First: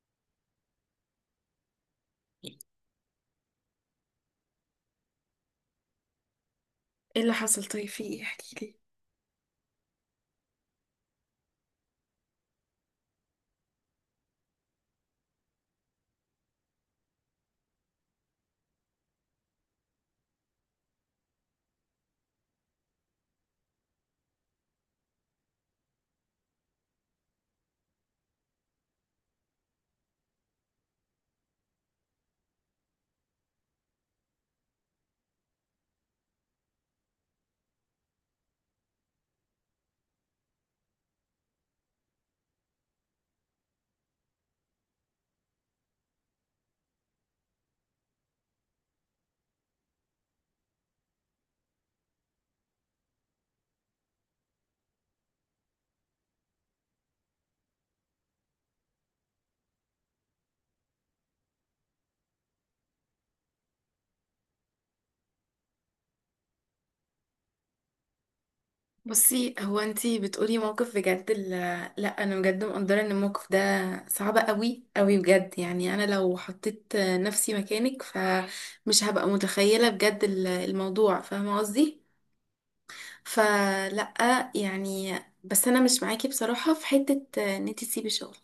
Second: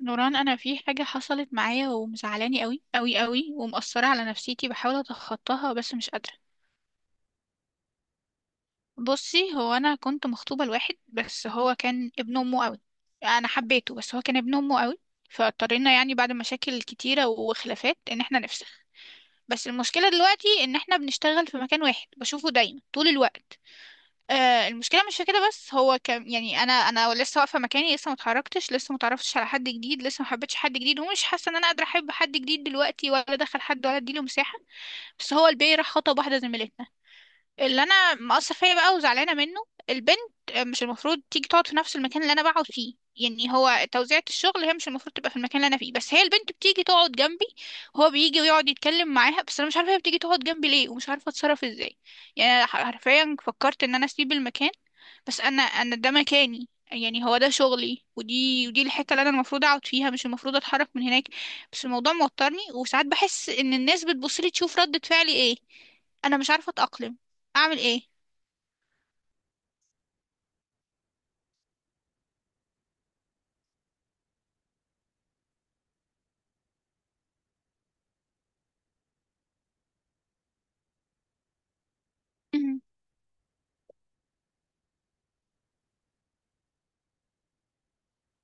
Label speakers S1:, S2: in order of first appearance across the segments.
S1: نوران، انا في حاجه حصلت معايا ومزعلاني قوي قوي قوي ومأثره على نفسيتي. بحاول اتخطاها بس مش قادره.
S2: ايه اللي حصل؟ طيب، في ايه؟ احكي لي.
S1: بصي، هو انا كنت مخطوبه لواحد بس هو كان ابن امه قوي. انا حبيته بس هو كان ابن امه قوي. فاضطرينا بعد مشاكل كتيره وخلافات ان احنا نفسخ. بس المشكله دلوقتي ان احنا بنشتغل في مكان واحد، بشوفه دايما طول الوقت. آه، المشكله مش في كده. بس هو كان انا لسه واقفه مكاني، لسه ما اتحركتش، لسه ما اتعرفتش على حد جديد، لسه ما حبيتش حد جديد، ومش حاسه ان انا قادره احب حد جديد دلوقتي، ولا ادخل حد، ولا اديله مساحه. بس هو البي راح خطب واحده زميلتنا، اللي انا مقصر فيا بقى وزعلانه منه. البنت مش المفروض تيجي تقعد في نفس المكان اللي انا بقعد فيه. يعني هو توزيعة الشغل هي مش المفروض تبقى في المكان اللي انا فيه، بس هي البنت بتيجي تقعد جنبي، وهو بيجي ويقعد يتكلم معاها. بس انا مش عارفه هي بتيجي تقعد جنبي ليه، ومش عارفه اتصرف ازاي. يعني أنا حرفيا فكرت ان انا اسيب المكان. بس انا ده مكاني، يعني هو ده شغلي ودي الحته اللي انا المفروض اقعد فيها، مش المفروض اتحرك من هناك. بس الموضوع موترني، وساعات بحس ان الناس بتبصلي تشوف ردة فعلي ايه. انا مش عارفه اتاقلم، اعمل ايه.
S2: بصي، هو انتي بتقولي موقف بجد لا، انا بجد مقدره ان الموقف ده صعب قوي قوي بجد. يعني انا لو حطيت نفسي مكانك فمش هبقى متخيله بجد الموضوع، فاهمه قصدي؟
S1: مهم.
S2: فلا يعني، بس انا مش معاكي بصراحه في حته ان انتي تسيبي شغل.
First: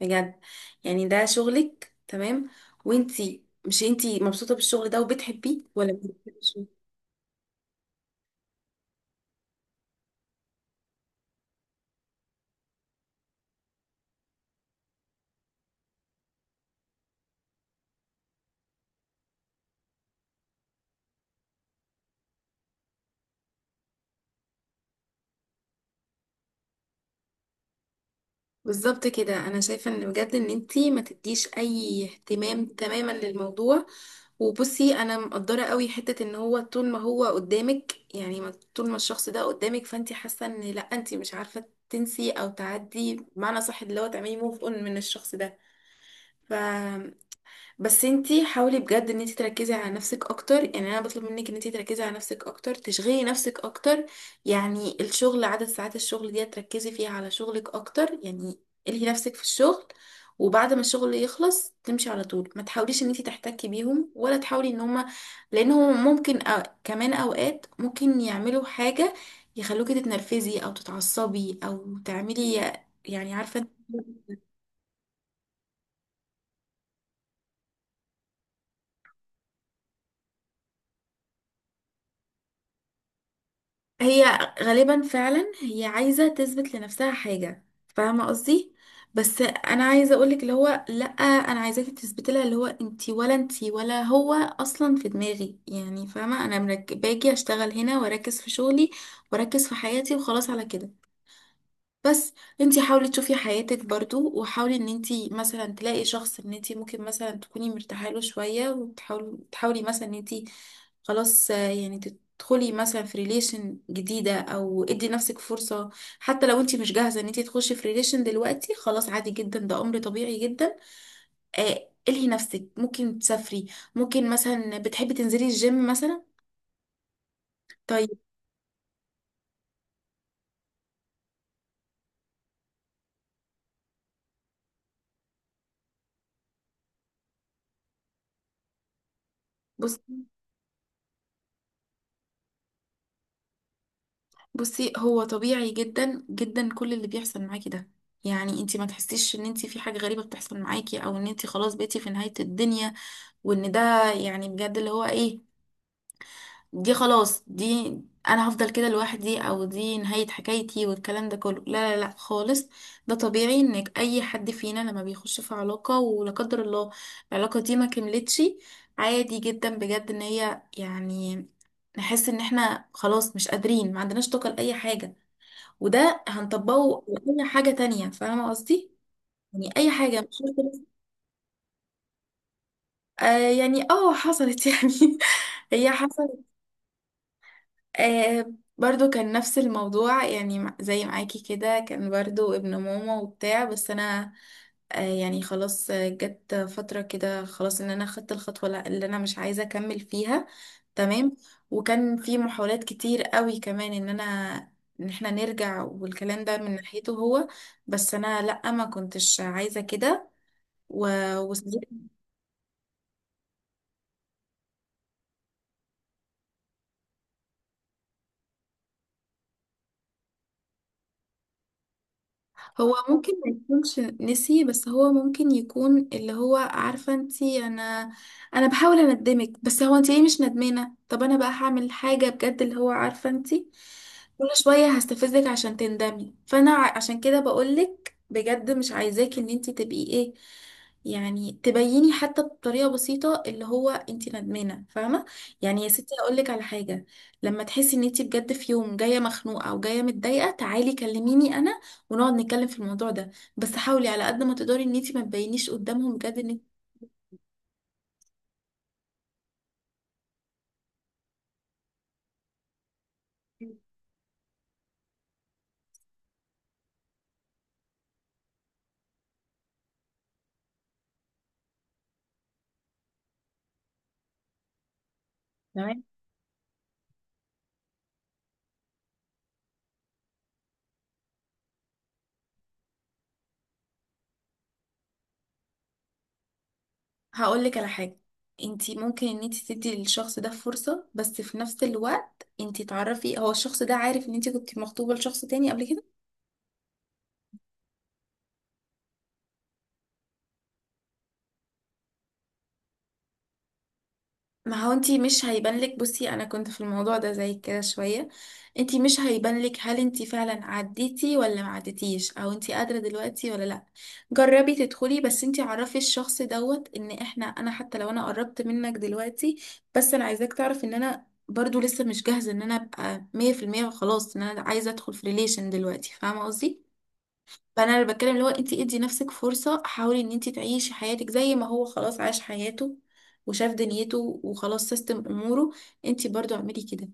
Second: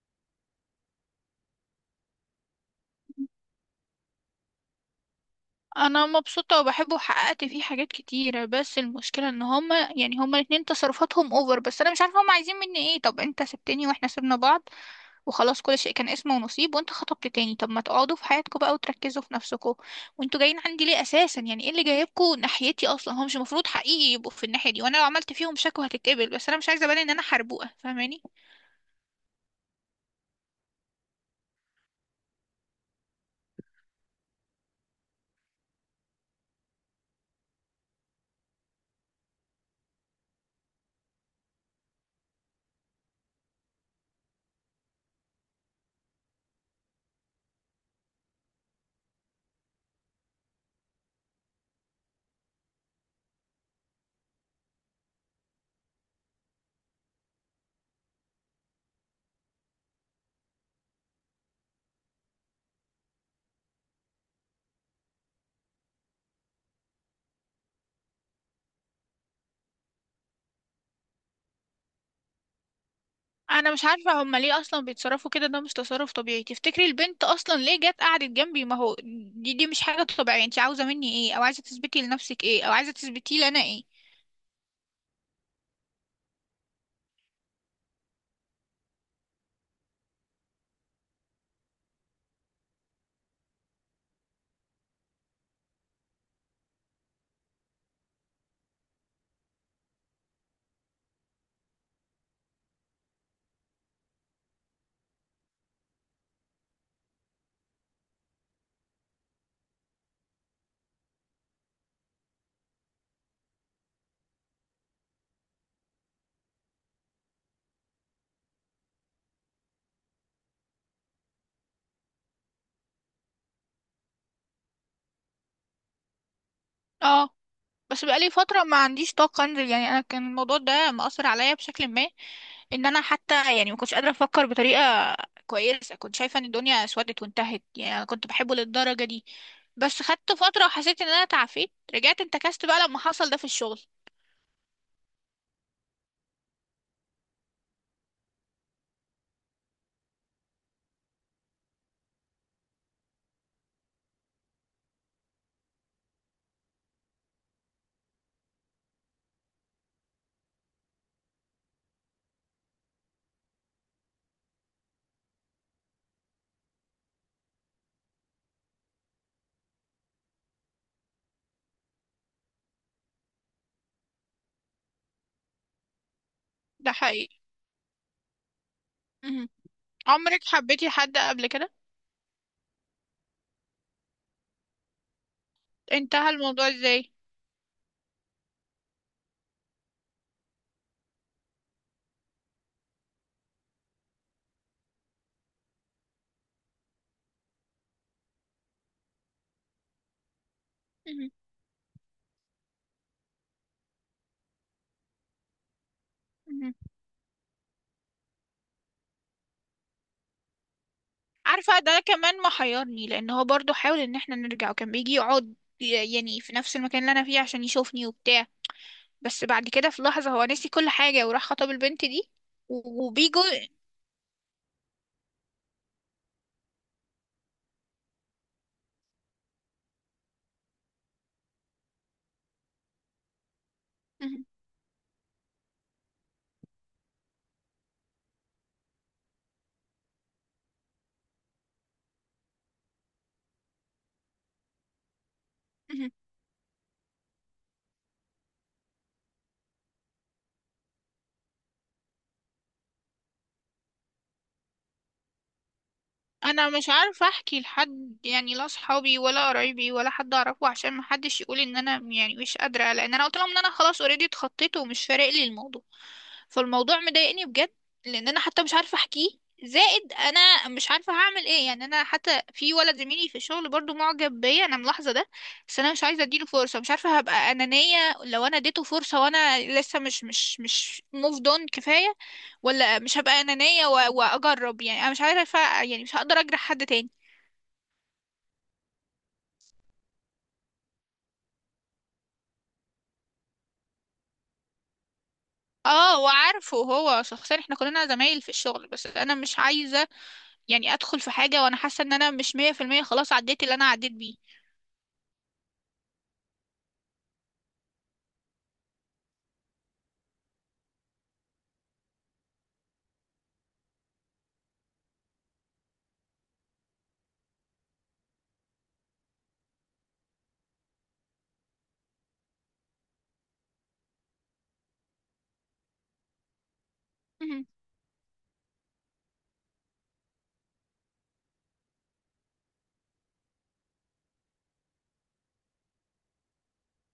S2: بجد، يعني ده شغلك، تمام. وانتي مش، انتي مبسوطه بالشغل ده وبتحبيه ولا
S1: انا مبسوطه
S2: بتحبيه؟
S1: وبحبه وحققت فيه حاجات كتيره. بس المشكله ان هما، يعني هما الاتنين، تصرفاتهم اوفر. بس انا مش عارفه هما عايزين مني ايه. طب انت سبتني، واحنا سيبنا بعض وخلاص، كل شيء كان اسمه ونصيب، وانت خطبت تاني. طب ما تقعدوا في حياتكم بقى وتركزوا في نفسكم. وانتوا جايين عندي ليه اساسا؟ يعني ايه اللي جايبكم ناحيتي اصلا؟ هو مش المفروض حقيقي يبقوا في الناحيه دي. وانا لو عملت فيهم شكوى هتتقبل، بس انا مش عايزه ابان ان انا حربوقه، فاهماني.
S2: بالظبط كده، انا شايفه ان بجد ان انتي ما تديش اي اهتمام تماما للموضوع. وبصي، انا مقدره قوي حته ان هو طول ما هو قدامك، يعني طول ما الشخص ده قدامك، فانتي حاسه ان لا، انتي مش عارفه تنسي او تعدي بمعنى صح، اللي هو تعملي موف اون من الشخص ده. بس انتي حاولي بجد ان انتي تركزي على نفسك اكتر، يعني انا بطلب منك ان انتي تركزي على نفسك اكتر، تشغلي نفسك اكتر. يعني الشغل، عدد ساعات الشغل دي تركزي فيها على شغلك اكتر. يعني الهي نفسك في الشغل. وبعد ما الشغل يخلص تمشي على طول، ما تحاوليش ان انتي تحتكي بيهم ولا تحاولي ان هما، لانهم ممكن كمان اوقات ممكن يعملوا حاجة يخلوكي تتنرفزي او تتعصبي او تعملي، يعني عارفة.
S1: انا مش عارفه هما ليه اصلا بيتصرفوا كده. ده مش تصرف طبيعي. تفتكري البنت اصلا ليه جت قعدت جنبي؟ ما هو دي مش حاجه طبيعيه. انت عاوزه مني ايه؟ او عايزه تثبتي لنفسك ايه؟ او عايزه تثبتي لي انا ايه؟
S2: هي غالبا فعلا هي عايزة تثبت لنفسها حاجة، فاهمة قصدي. بس انا عايزة اقولك اللي هو لا، انا عايزاكي تثبتي لها اللي هو انتي، ولا انتي ولا هو اصلا في دماغي، يعني فاهمة. انا باجي اشتغل هنا واركز في شغلي، واركز في حياتي وخلاص على كده. بس انتي حاولي تشوفي حياتك برضو، وحاولي ان انتي مثلا تلاقي شخص ان انتي ممكن مثلا تكوني مرتاحه له شويه، وتحاولي مثلا ان انتي خلاص، يعني تدخلي مثلا في ريليشن جديده او ادي نفسك فرصه. حتى لو انتي مش جاهزه ان انتي تخشي في ريليشن دلوقتي، خلاص عادي جدا، ده امر طبيعي جدا. الهي نفسك، ممكن تسافري، ممكن مثلا بتحبي تنزلي الجيم مثلا.
S1: اه، بس
S2: طيب.
S1: بقالي فتره ما عنديش طاقه انزل. يعني انا كان الموضوع ده مأثر عليا بشكل ما ان انا حتى ما كنتش قادره افكر بطريقه كويسه. كنت شايفه ان الدنيا اسودت وانتهت. يعني انا كنت بحبه للدرجه دي. بس
S2: بصي
S1: خدت فتره وحسيت ان انا تعافيت، رجعت انتكست بقى لما حصل ده في الشغل.
S2: بصي هو طبيعي جدا جدا كل اللي بيحصل معاكي ده. يعني انتي ما تحسيش ان انتي في حاجة غريبة بتحصل معاكي، او ان انتي خلاص بقيتي في نهاية الدنيا، وان ده يعني بجد اللي هو ايه، دي خلاص، دي انا هفضل كده لوحدي، او دي نهاية حكايتي، والكلام ده كله، لا لا لا خالص. ده طبيعي، انك اي حد فينا لما بيخش في علاقة ولا قدر الله العلاقة دي ما كملتش، عادي جدا بجد، ان هي، يعني نحس ان احنا خلاص مش قادرين، ما عندناش طاقة لأي حاجة. وده
S1: ده
S2: هنطبقه
S1: حقيقي.
S2: لأي حاجة تانية، فاهمة قصدي؟ يعني أي حاجة مش
S1: عمرك
S2: شرط
S1: حبيتي
S2: بس-
S1: حد قبل كده؟
S2: يعني حصلت يعني هي
S1: انتهى
S2: حصلت.
S1: الموضوع ازاي؟
S2: آه برضو كان نفس الموضوع، يعني زي معاكي كده، كان برضو ابن ماما وبتاع. بس انا يعني خلاص، جت فترة كده خلاص ان انا خدت الخطوة اللي انا مش عايزة اكمل فيها.
S1: مهم.
S2: تمام. وكان في محاولات كتير قوي كمان ان احنا نرجع، والكلام ده من
S1: مهم.
S2: ناحيته هو، بس انا لا، ما كنتش عايزة كده و...
S1: عارفة، ده كمان محيرني، لان هو برضو حاول ان احنا نرجع وكان بيجي يقعد يعني في نفس المكان اللي انا فيه عشان يشوفني وبتاع. بس بعد كده في لحظة هو نسي كل حاجة وراح خطب البنت دي.
S2: هو
S1: و-
S2: ممكن
S1: وبيجوا
S2: ما يكونش نسي، بس هو ممكن يكون اللي هو عارفة انتي. انا بحاول اندمك، بس هو انتي ليه مش ندمانة؟ طب انا بقى هعمل حاجة بجد اللي هو عارفة انتي،
S1: مهم.
S2: كل شوية هستفزك عشان تندمي. فانا عشان كده بقولك بجد، مش عايزاكي ان انتي تبقي ايه، يعني تبيني حتى بطريقة بسيطة اللي هو انتي ندمانة، فاهمة. يعني يا
S1: مهم.
S2: ستي اقولك على حاجة، لما تحسي ان انتي بجد في يوم جاية مخنوقة او جاية متضايقة، تعالي كلميني انا ونقعد نتكلم في الموضوع ده. بس حاولي على قد ما تقدري ان انتي ما تبينيش قدامهم بجد ان
S1: انا
S2: انتي.
S1: مش عارفه احكي لحد، يعني لا صحابي ولا قرايبي ولا حد اعرفه، عشان ما حدش يقول ان انا يعني مش قادره، لان انا قلت لهم ان انا خلاص اوريدي اتخطيت ومش فارق لي الموضوع. فالموضوع مضايقني بجد، لان انا حتى مش عارفه احكيه. زائد انا مش عارفه هعمل ايه. يعني انا حتى في ولد زميلي في الشغل برضو معجب بيا، انا ملاحظه ده. بس انا
S2: تمام،
S1: مش عايزه اديله فرصه. مش عارفه هبقى انانيه لو انا اديته فرصه وانا لسه مش موف دون كفايه، ولا مش هبقى أنانية وأجرب. يعني أنا مش عارفة، يعني مش هقدر أجرح حد تاني.
S2: هقول لك على حاجه. انتي ممكن ان انتي تدي للشخص ده فرصه، بس في نفس الوقت انتي تعرفي هو الشخص ده عارف ان انتي كنت مخطوبه لشخص تاني قبل كده.
S1: اه، وعارفه هو شخصيا، احنا كلنا زمايل في الشغل. بس انا مش عايزة ادخل في حاجة وانا حاسة ان انا مش مية في المية خلاص عديت اللي انا عديت بيه.
S2: ما هو انتي مش هيبان لك، بصي انا كنت في الموضوع ده زي كده شوية. انتي مش هيبان لك هل انتي فعلا عديتي ولا ما عديتيش، او انتي قادرة دلوقتي ولا لا. جربي تدخلي، بس انتي عرفي الشخص دوت ان انا، حتى لو انا قربت منك دلوقتي، بس انا عايزاك تعرف ان انا برضو لسه مش جاهزة ان انا ابقى 100% وخلاص، ان انا عايزة ادخل في ريليشن دلوقتي، فاهمة قصدي.
S1: مهم.
S2: فانا اللي بتكلم اللي هو، انت ادي نفسك فرصه، حاولي ان انت تعيشي حياتك زي ما هو خلاص عاش حياته وشاف دنيته وخلاص سيستم اموره. انت برضو اعملي كده،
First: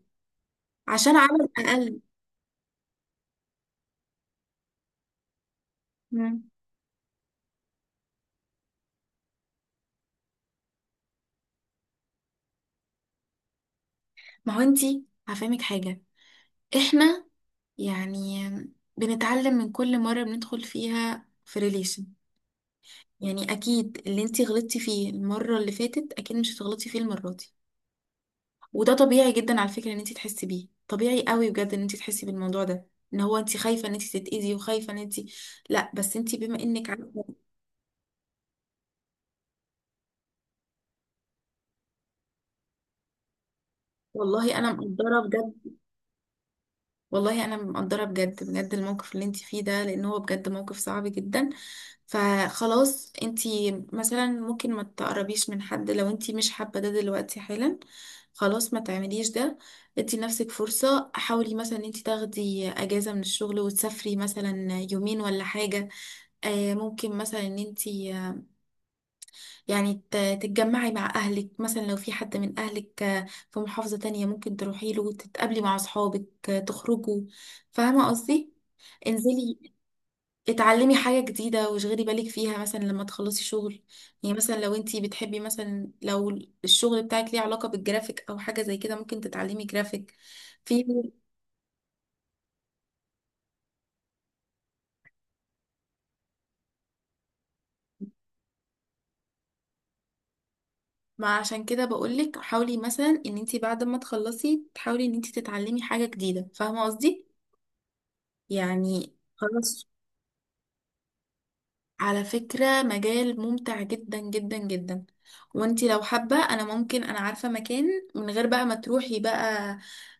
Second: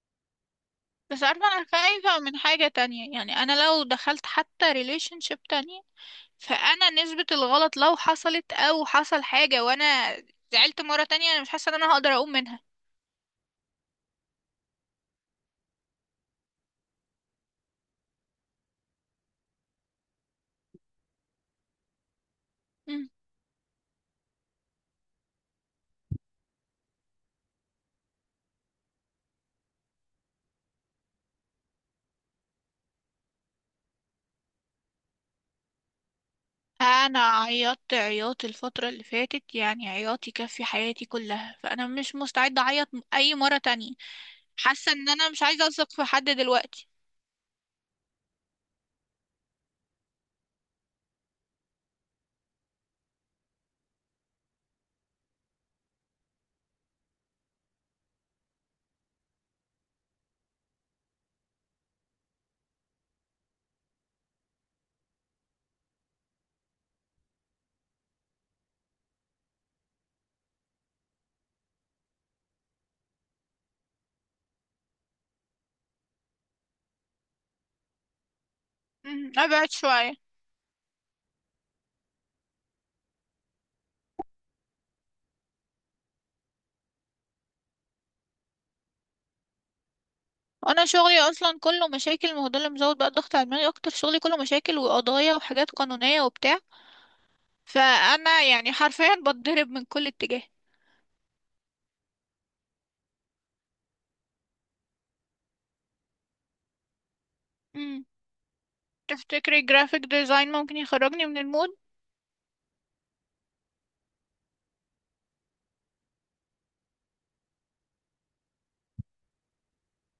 S2: عشان
S1: بس عارفة،
S2: عمل
S1: انا
S2: اقل.
S1: خايفة من حاجة تانية. يعني انا لو دخلت حتى ريليشن شيب تانية،
S2: مم.
S1: فانا نسبة الغلط لو حصلت، او حصل حاجة وانا زعلت مرة تانية، انا مش حاسة ان انا هقدر اقوم منها.
S2: ما هو انت، هفهمك حاجه، احنا يعني بنتعلم من كل مره بندخل فيها في ريليشن. يعني اكيد اللي انت غلطتي فيه المره اللي فاتت اكيد مش هتغلطي فيه المره دي، وده طبيعي جدا على فكرة ان انت تحسي بيه، طبيعي قوي بجد ان انت تحسي بالموضوع ده، ان هو انت خايفة ان انت تتأذي وخايفة ان انت، لا بس انت بما انك
S1: انا
S2: عارفة.
S1: عيطت عياط الفترة اللي فاتت، يعني عياط يكفي حياتي كلها. فانا مش مستعدة اعيط اي مرة تانية.
S2: والله انا
S1: حاسة ان
S2: مقدرة
S1: انا مش عايزة
S2: بجد
S1: اثق في حد دلوقتي.
S2: والله انا مقدرة بجد بجد الموقف اللي انت فيه ده، لان هو بجد موقف صعب جدا. فخلاص انت، مثلا ممكن ما تقربيش من حد لو انت مش حابة ده دلوقتي حالا، خلاص ما تعمليش ده. ادي نفسك فرصة، حاولي مثلا ان انت تاخدي اجازة من الشغل وتسافري مثلا يومين ولا حاجة. ممكن مثلا ان انتي يعني تتجمعي مع اهلك، مثلا لو في حد من اهلك في محافظة تانية ممكن تروحي له، تتقابلي مع اصحابك، تخرجوا، فاهمة قصدي.
S1: مم،
S2: انزلي،
S1: ابعد شوية.
S2: اتعلمي حاجة جديدة واشغلي بالك فيها مثلا لما تخلصي شغل. يعني مثلا لو انتي بتحبي، مثلا لو الشغل بتاعك ليه علاقة بالجرافيك او حاجة زي كده ممكن تتعلمي جرافيك. في
S1: وانا شغلي اصلا كله مشاكل، ما هو ده اللي مزود بقى الضغط على دماغي اكتر. شغلي كله مشاكل وقضايا وحاجات قانونية وبتاع. فانا يعني حرفيا بتضرب من كل اتجاه.
S2: ما عشان كده بقولك حاولي مثلا ان انتي بعد ما تخلصي تحاولي ان انتي تتعلمي حاجة جديدة، فاهمة قصدي.
S1: مم،
S2: يعني
S1: تفتكري
S2: خلاص.
S1: جرافيك ديزاين ممكن يخرجني من المود؟
S2: على فكرة مجال ممتع جدا جدا جدا، وانتي لو حابة، انا عارفة مكان، من غير بقى ما تروحي بقى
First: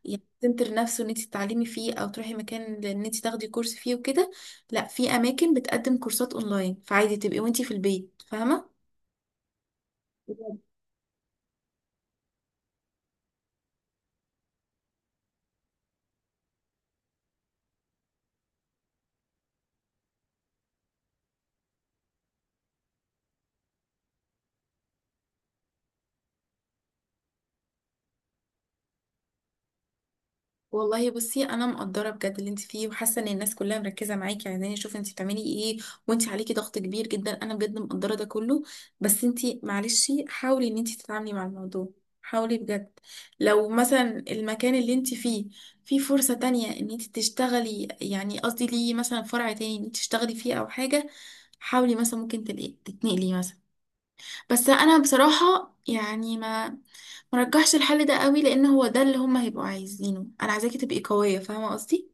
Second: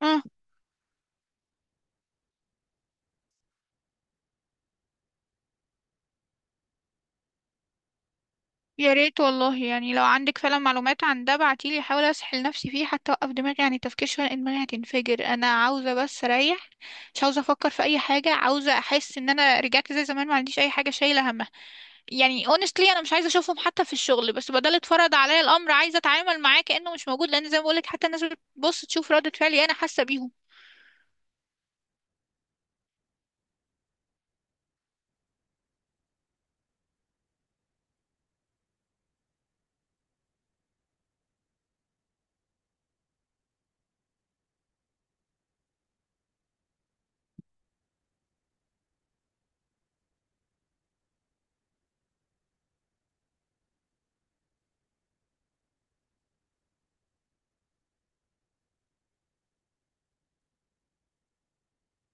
S2: يعني سنتر نفسه ان انتي تتعلمي فيه، او تروحي مكان ان انتي تاخدي كورس فيه وكده. لا، في اماكن بتقدم كورسات اونلاين، فعادي تبقي وانتي في البيت، فاهمة.
S1: يا ريت والله. يعني لو عندك فعلا معلومات عن ده بعتيلي، احاول اسحل نفسي فيه حتى اوقف دماغي عن التفكير شويه، لان دماغي هتنفجر. انا عاوزه بس اريح، مش عاوزه افكر في اي حاجه. عاوزه احس ان انا رجعت زي زمان، ما عنديش اي حاجه شايله همها. يعني honestly انا مش عايزه اشوفهم حتى في الشغل. بس بدل اتفرض عليا الامر، عايزه اتعامل معاه كانه مش موجود، لان زي ما بقولك حتى الناس بتبص تشوف ردة فعلي، انا حاسه بيهم.
S2: والله بصي، انا مقدره بجد اللي انت فيه، وحاسه ان الناس كلها مركزه معاكي، عايزاني اشوف انت بتعملي ايه، وانت عليكي ضغط كبير جدا، انا بجد مقدره ده كله. بس انت معلش، حاولي ان انت تتعاملي مع الموضوع، حاولي بجد. لو مثلا المكان اللي انت فيه فيه فرصه تانية ان انت تشتغلي، يعني قصدي ليه مثلا فرع تاني ان انت تشتغلي فيه او حاجه، حاولي مثلا، ممكن تلاقي تتنقلي مثلا. بس انا بصراحه يعني ما مرجحش الحل ده قوي، لان هو ده اللي هما هيبقوا عايزينه. انا عايزاكي تبقي قويه، فاهمه قصدي،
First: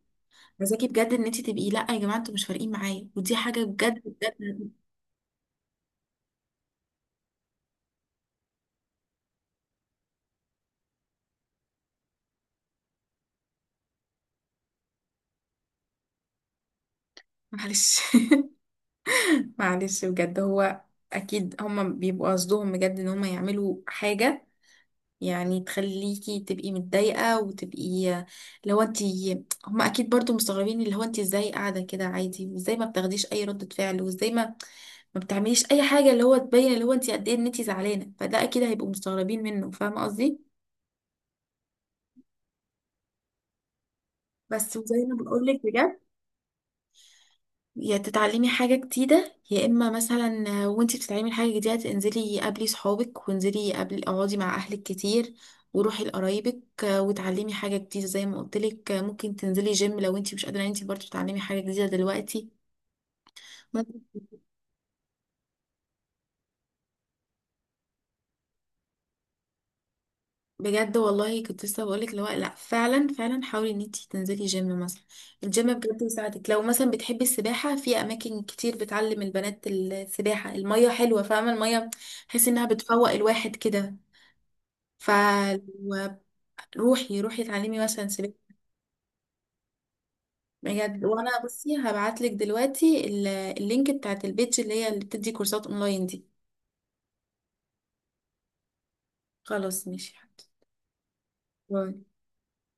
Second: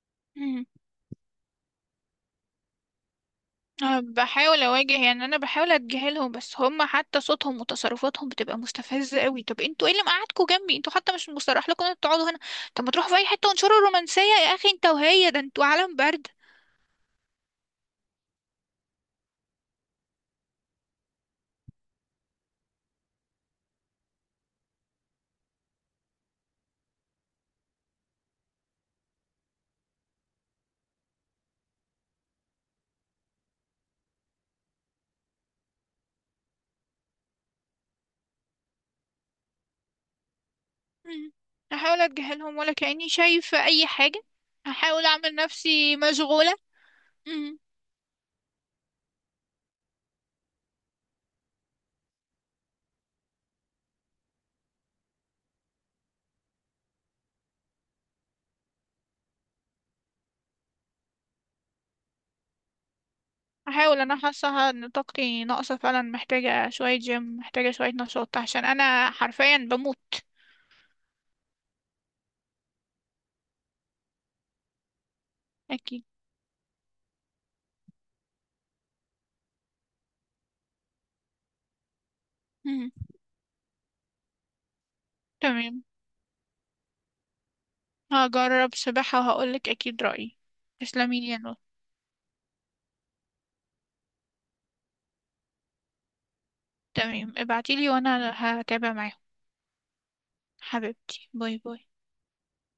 S2: عايزاكي بجد ان انت تبقي لا يا جماعه انتوا مش فارقين معايا، ودي حاجه
S1: أه،
S2: بجد
S1: بحاول
S2: بجد.
S1: اواجه. يعني انا بحاول اتجاهلهم بس هم حتى صوتهم وتصرفاتهم بتبقى مستفزه قوي. طب انتوا ايه اللي مقعدكوا جنبي؟ انتوا حتى مش مصرح لكم ان انتوا تقعدوا هنا. طب ما تروحوا في اي حته وانشروا الرومانسيه يا اخي انت وهي. ده انتوا عالم برد.
S2: معلش. معلش بجد، هو اكيد هما بيبقوا قصدهم بجد ان هما يعملوا حاجه، يعني تخليكي تبقي متضايقه وتبقي اللي هو انت. هما اكيد برضو مستغربين اللي هو انت ازاي قاعده كده عادي، وازاي ما بتاخديش اي ردة فعل، وازاي ما بتعمليش اي حاجه اللي هو تبين اللي هو انت قد ايه ان انت زعلانه، فده اكيد هيبقوا مستغربين منه، فاهمه قصدي.
S1: مم. هحاول اتجاهلهم ولا كاني شايفه اي حاجه.
S2: بس وزي
S1: هحاول
S2: ما
S1: اعمل
S2: بقول لك
S1: نفسي
S2: بجد،
S1: مشغوله. مم.
S2: يا تتعلمي حاجه جديده يا اما مثلا وانت بتتعلمي حاجه جديده انزلي قابلي صحابك، وانزلي قابلي اقعدي مع اهلك كتير، وروحي لقرايبك وتعلمي حاجه جديده زي ما قلت لك، ممكن تنزلي جيم لو انت مش قادره ان انت برضه تتعلمي حاجه جديده دلوقتي.
S1: هحاول. انا حاسه ان طاقتي ناقصه فعلا، محتاجه شويه جيم، محتاجه شويه نشاط، عشان انا حرفيا بموت.
S2: بجد والله كنت لسه بقولك اللي هو لا، فعلا فعلا حاولي ان انتي تنزلي جيم مثلا. الجيم بجد
S1: اكيد.
S2: يساعدك، لو مثلا بتحبي السباحة، في اماكن كتير بتعلم البنات السباحة. المية حلوة، فاهمة. المية تحسي انها
S1: مم.
S2: بتفوق الواحد كده.
S1: تمام.
S2: فروحي. روحي اتعلمي مثلا سباحة.
S1: هجرب سباحة وهقولك أكيد رأيي.
S2: بجد
S1: تسلمي لي يا
S2: وانا،
S1: نور.
S2: بصي هبعتلك دلوقتي اللينك بتاعت البيج اللي هي اللي بتدي كورسات اونلاين دي.
S1: تمام، ابعتيلي وأنا هتابع معاهم.
S2: خلاص ماشي حاضر.
S1: حبيبتي، باي
S2: باي.
S1: باي.